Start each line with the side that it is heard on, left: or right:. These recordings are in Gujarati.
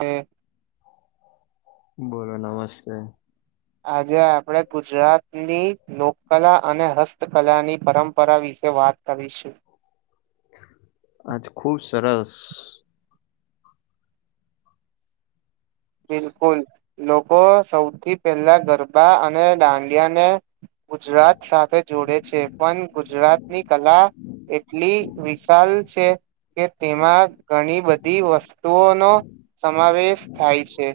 right: હ.
left: બોલો નમસ્તે.
right: આજે આપડે ગુજરાત ની લોકકલા અને હસ્તકલાની પરંપરા વિશે વાત કરીશું.
left: આજ ખૂબ સરસ.
right: બિલકુલ લોકો સૌથી પહેલા ગરબા અને દાંડિયાને ગુજરાત સાથે જોડે છે પણ ગુજરાતની કલા એટલી વિશાલ છે કે તેમાં ઘણી બધી વસ્તુઓનો સમાવેશ થાય છે.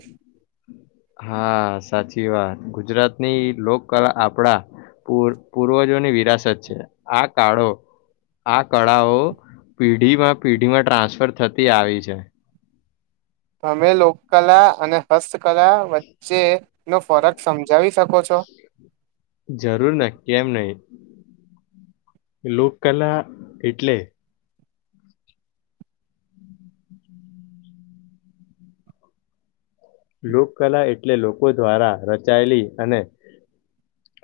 left: હા, સાચી વાત ગુજરાતની લોકકલા આપણા પૂર્વજોની વિરાશત છે આ કાળો આ કળાઓ પેઢીમાં પેઢીમાં ટ્રાન્સફર થતી આવી છે.
right: અમે લોકકલા અને હસ્ત કલા વચ્ચે નો ફરક સમજાવી શકો છો.
left: જરૂર ને કેમ નઈ લોકકલા એટલે લોકકલા એટલે લોકો દ્વારા રચાયેલી અને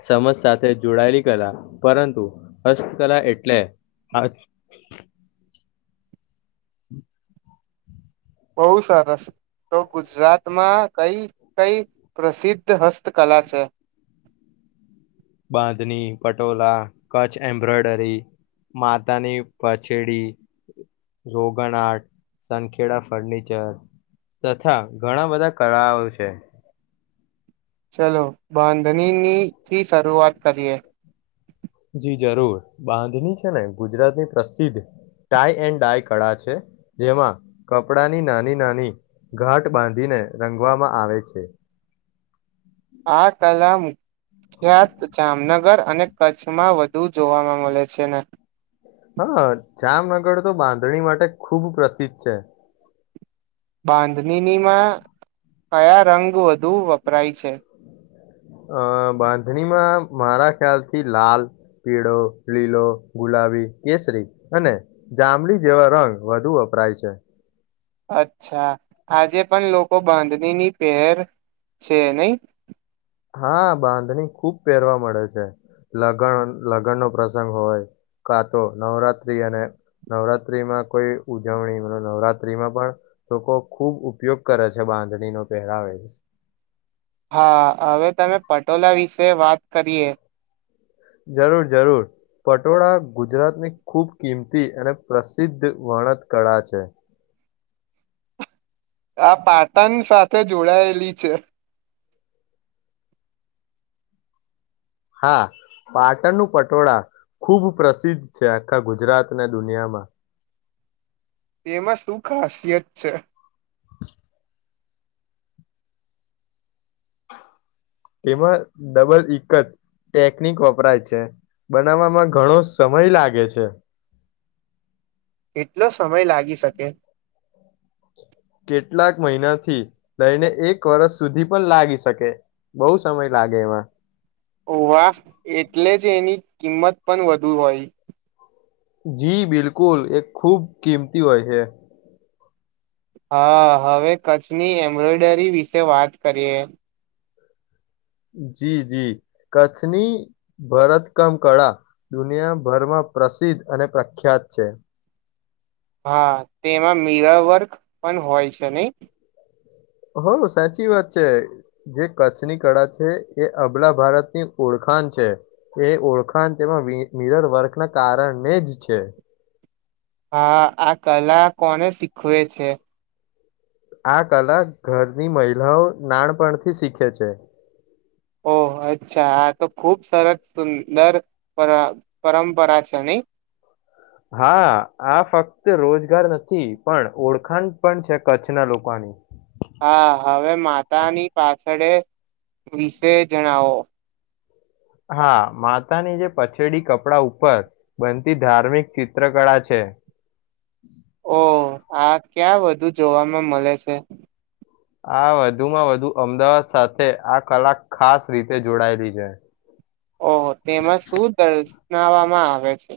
left: સમાજ સાથે જોડાયેલી કલા પરંતુ હસ્તકલા એટલે
right: બહુ સરસ તો ગુજરાતમાં કઈ કઈ પ્રસિદ્ધ હસ્તકલા છે.
left: બાંધની, પટોળા, કચ્છ એમ્બ્રોઈડરી, માતાની પછેડી રોગન આર્ટ, સંખેડા ફર્નિચર તથા ઘણાં બધાં કળાઓ છે.
right: ચલો બાંધણીની થી શરૂઆત કરીએ.
left: જી જરૂર, બાંધણી છેને ગુજરાતની પ્રસિદ્ધ ટાય એન્ડ ડાય કળા છે જેમાં કપડાની નાની નાની ઘાટ બાંધીને રંગવામાં આવે છે.
right: આ કલા મુખ્યાત જામનગર અને કચ્છમાં વધુ જોવામાં મલે છેને.
left: હા, જામનગર તો બાંધણી માટે ખુબ પ્રસિદ્ધ છે.
right: બાંધણીનીમાં કયા રંગ વધુ વપરાય છે?
left: અ બાંધણીમાં મારા ખ્યાલથી લાલ, પીળો, લીલો, ગુલાબી, કેસરી અને જાંબલી જેવા રંગ વધુ વપરાય છે.
right: અચ્છા, આજે પણ લોકો બાંધણીની પેહેર છે નઈ?
left: હા, બાંધણી ખૂબ પહેરવા મળે છે લગ્ન લગ્નનો પ્રસંગ હોય કાતો નવરાત્રિ અને નવરાત્રિમાં કોઈ ઉજવણી નવરાત્રિમાં પણ લોકો ખૂબ ઉપયોગ કરે છે બાંધણીનો પહેરાવે.
right: હા હવે તમે પટોલાા વિશે વાત કરીએ
left: જરૂર જરૂર પટોળા ગુજરાતની ખુબ કિંમતી અને પ્રસિદ્ધ વણતકળા છે.
right: આ પાટણ સાથે જોડાયેલી છે.
left: હા પાટણનું પટોળા ખુબ પ્રસિદ્ધ છે આખા ગુજરાતના દુનિયામાં.
right: તેમાં શું ખાસિયત છે?
left: એમાં ડબલ એક જ ટેકનિક વપરાય છે બનાવવામાં ઘણો સમય લાગે છે.
right: કેટલો સમય લાગી શકે?
left: કેટલાક મહિના થી લઈને એક વરષ સુધી પણ લાગી શકે બહુ સમય લાગે એમાં.
right: ઓવા! એ એટલે જ એની કિંમત પણ વધુ હોય.
left: જી બિલકુલ એ ખુબ કિંમતી હોય છે.
right: હા હવે કચ્છની એમ્બ્રોઈડરી વિશે વાત કરીએ.
left: જી જી કચ્છની ભરતકમ કળા દુનિયાભરમાં પ્રસિદ્ધ અને પ્રખ્યાત છે.
right: હા તેમાં મીરાવર્ક પણ હોય છે નહી?
left: હો સાચી વાત છે જે કચ્છની કળા છે એ અબલા ભારતની ઓળખાણ છે એ ઓળખાણ તેમાં મીરર વર્કના કારણે જ છે.
right: હા આ કલા કોને શીખવે છે?
left: આ કલા ઘરની મહિલાઓ નાનપણથી શીખે છે.
right: ઓહ! અચ્છા આા તો ખુબ સરસ સુંદર પર પરંપરા છે નહી?
left: હા આ ફક્ત રોજગાર નથી પણ ઓળખાણ પણ છે કચ્છના લોકોની.
right: હા હવે માતાની પાછળે વિશે જણાવો?
left: હા માતાની જે પછેડી કપડા ઉપર બનતી ધાર્મિક ચિત્રકળા છે.
right: ઓ આ ક્યાં વધુ જોવાવામાં મળે છે.
left: આ વધુમાં વધુ અમદાવાદ સાથે આ કલા ખાસ રીતે જોડાયેલી છે.
right: ઓહ હ છે.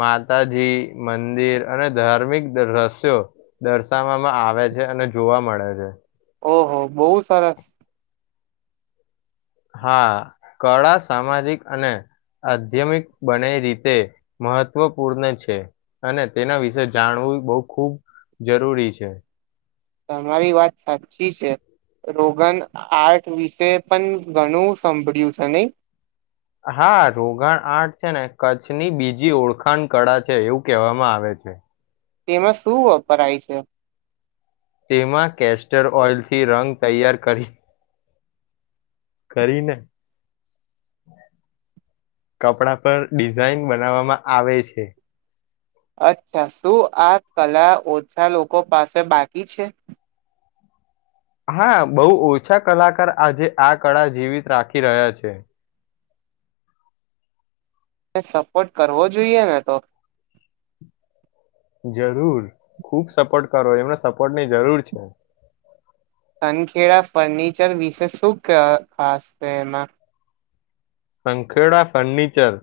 left: માતાજી મંદિર અને ધાર્મિક દ્રશ્યો દર્શાવવામાં આવે છે અને જોવા મળે છે.
right: ઓહો! બહુ સરસ
left: હા કળા સામાજિક અને આધ્યમિક બને રીતે મહત્વપૂર્ણ છે અને તેના વિશે જાણવું બહ ખુબ જરૂરી છે.
right: તમારી વાત સાચી છે રોગન આર્ઠ વિશે પણ ઘણું સાંભળ્યું છે નહી?
left: હા રોગણ આઠ છે ને કચ્છ કચ્છની બીજી ઓળખાણ કળા છે એવું કહેવામાં આવે છે.
right: તેમાં શું વપરાય છે.
left: તેમાં કેસ્ટર ઓઇલથી રંગ તૈયાર કરી કરીને કપડા પર ડિઝાઇન બનાવવામાં આવે છે.
right: અચ્છા શું આ કલા ઓછા લોકો પાસે બાકી છે.
left: હા બહુ ઓછા કલાકાર આજે આ કળા જીવિત રાખી રહ્યા છે.
right: એ સપોર્ટ કરવો જોઈએ ને તો
left: જરૂર ખુબ સપોર્ટ કરો એમને સપોર્ટ ની જરૂર છે.
right: તનખેડા ફર્નિચર વિશે શું ક ખાસ છે એમાં.
left: સંખેડા ફર્નિચર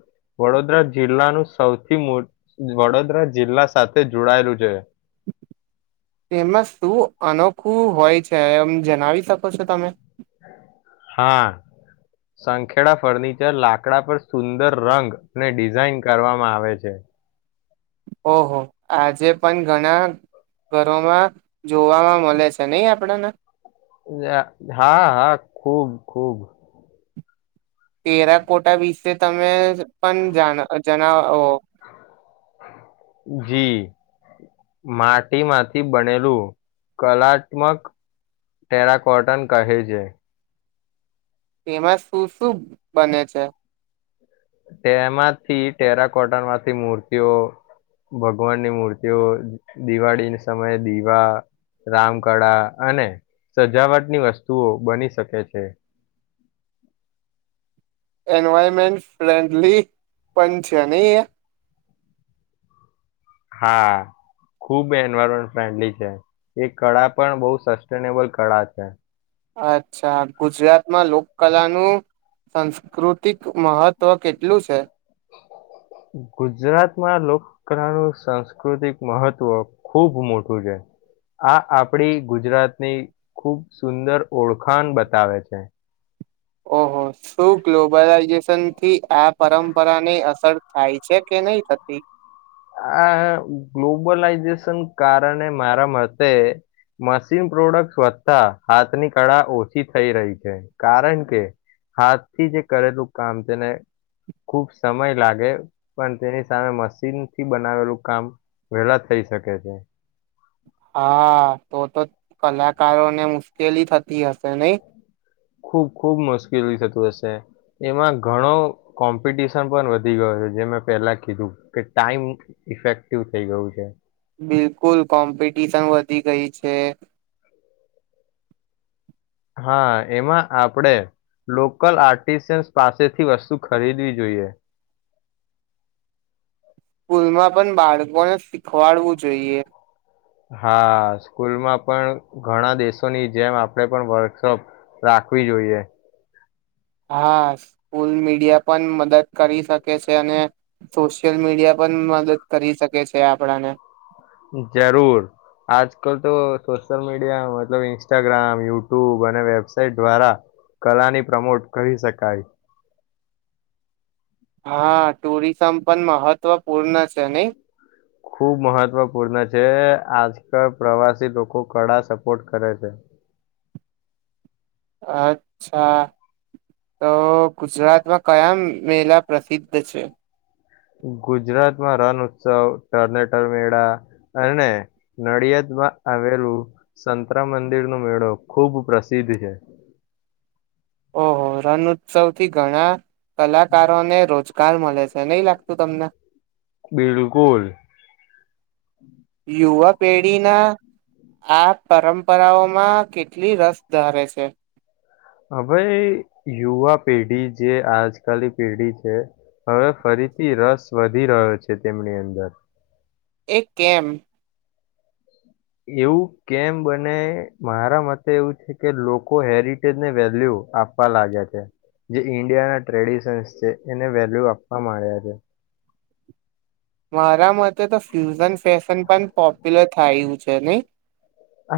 left: વડોદરા જિલ્લાનું સૌથી વડોદરા જિલ્લા સાથે જોડાયેલું છે.
right: એમાં શું અનોખું હોય છે એમ જણાવી શકો છો તમે.
left: હા સંખેડા ફર્નિચર લાકડા પર સુંદર રંગ અને ડિઝાઇન કરવામાં આવે છે.
right: ઓહો આજે પણ ઘણા ઘરોમાં જોવાવામાં મળે છે નહી આપણાને
left: હા હા ખુબ ખુબ.
right: તેરા કોટા વિશે તમે પણ જણાવો.
left: જી માટીમાંથી બનેલું કલાત્મક ટેરાકોટન કહે છે.
right: એમાં શું શું બને છે?
left: તેમાંથી ટેરાકોટનમાંથી મૂર્તિઓ ભગવાનની મૂર્તિઓ દિવાળીની સમયે દીવા રામકળા અને સજાવટની વસ્તુઓ બની શકે છે.
right: એન્વાયરમેન્ટ ફ્રેન્ડલી પણ છે નહી એ.
left: હા ખુબ એન્વાયરમેન્ટ ફ્રેન્ડલી છે એ કળા પણ બહુ સસ્ટેનેબલ કળા છે.
right: અચ્છા ગુજરાતમાં લોક કલાનું સાસ્કૃતિક મહત્વ કેટલું છે.
left: ગુજરાતમાં લોક કલાનું સાંસ્કૃતિક મહત્વ ખૂબ મોટું છે આ આપડી ગુજરાતની ખૂબ સુંદર ઓળખાણ બતાવે છે.
right: ઓહો શું ગ્લોબલાઈઝેશનથી આ પરંપરાની અસર થાય છે કે નહી થતી.
left: આ ગ્લોબલાઈઝેશન કારણે મારા મતે મશીન પ્રોડક્ટ વધતા હાથની કળા ઓછી થઈ રહી છે કારણ કે હાથથી જે કરેલું કામ તેને ખુબ સમય લાગે પણ તેની સામે મશીન થી બનાવેલું કામ વહેલા થઈ શકે છે.
right: હા તો તો કલાકારોને મુશ્કેલી થતી હશે નહી.
left: ખુબ ખુબ મુશ્કેલી થતું હશે એમાં ઘણો કોમ્પિટિશન પણ વધી ગયો છે જે મેં પહેલા કીધું કે ટાઈમ ઇફેક્ટિવ થઈ ગયું છે.
right: બિલકુલ કોમ્પિટિશન વધી ગઈ છે.
left: હા એમાં આપણેે લોકલ આર્ટિશિન્સ પાસેથી વસ્તુ ખરીદવી જોઈએ.
right: સ્કૂલમાં પણ બાળકોને શીખવાડવું જોઈએ.
left: હા સ્કૂલમાં પણ ઘણા દેશોની જેમ આપણેે પણ વર્કશોપ રાખવી જોઈએ.
right: હા સ્કૂલ મીડિયા પણ મદદ કરી શકે છે અને સોશિયલ મીડિયા પણ મદદ કરી શકે છે આપડાને.
left: જરૂર આજ કલ તો સોશિયલ મીડિયા મતલબ ઇન્સ્ટાગ્રામ યુટ્યુબ અને વેબસાાઈટ દ્વારા કલાની પ્રમોટ કરી શકાય.
right: હા ટુરિઝમ પણ મહત્વપૂર્ણ છે નહી.
left: ખૂબ મહત્વપૂર્ણ છે આજકાલ પ્રવાસી લોકો કળા સપોર્ટ કરે છે.
right: અચ્છા તો ગુજરાતમાં કયા મેલા પ્રસિદ્ધ છે.
left: ગુજરાતમાં રણ ઉત્સવ ટર્નેટર મેળા અને નડિયાદમાં આવેલું સંતરા મંદિરનોો મેળો ખૂબ પ્રસિદ્ધ છે.
right: ઓહો રણ ઉત્સવથી ઘણા કલાકારોને રોજ કાલ મળે છે નહી લાગતું તમને.
left: બિલકુલ.
right: યુવા પેઢીના આ પરંપરાઓમાં કેટલી રસ ધારે છે.
left: હ ભાઈ યુવા પેઢી જે આજકાની પેઢી છે હવે ફરીથી રસ વધી રહ્યો છે તેમની અંદર.
right: એ કેમ?
left: એવું કેમ બને મારા મતે એવું છે કે લોકો હેરિટેજને વેલ્યુ આપવા લાગ્યા છે જે ઈન્ડિયાના ટ્રેડિશન્સ છે એને વેલ્યુ આપવા માંડ્યા છે.
right: મારા મતે તો ફ્યુઝન ફેશન પણ પોપ્યુલર થાયું છે નહી.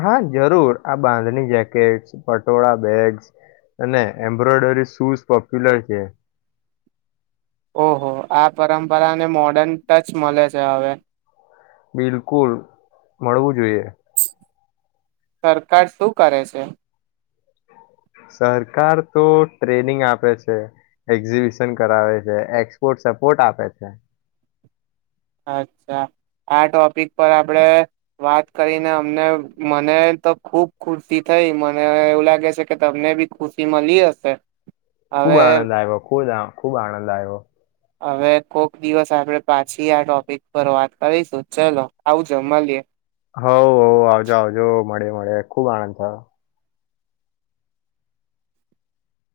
left: હા જરૂર આ બાંધણી જેકેટ્સ પટોળા બેગ્સ અને એમ્બ્રોઈડરી શૂઝ પોપ્યુલર છે.
right: ઓહો આ પરંપરાને મોર્ડર્ન ટચ મળે છે હવે.
left: બિલકુલ મળવું જોઈએ.
right: સરકાર શું કરે છે?
left: સરકાર તો ટ્રેનિંગ આપે છે, એક્ઝિબિશન કરાવે છે, એક્સપોર્ટ સપોર્ટ આપે છે.
right: અચ્છા, આ ટોપિક પર આપણેે વાત કરીને અમને મને તો ખુબ ખુશી થઈ. મને એવું લાગે છે કે તમને બી ખુશી મલી હશે.
left: ખૂબ
right: હવે
left: આનંદ આયવો, ખૂ જ ખૂબ આનંદ આયવો.
right: હવે કોક દિવસ આપડે પાછી આ ટોપિક પર વાત કરીશું. ચલો, આવજો મલીએ.
left: હૌ, હૌ, આવજો આવજો. મળીએ, મળીએ. ખૂબ આનંદ થયો.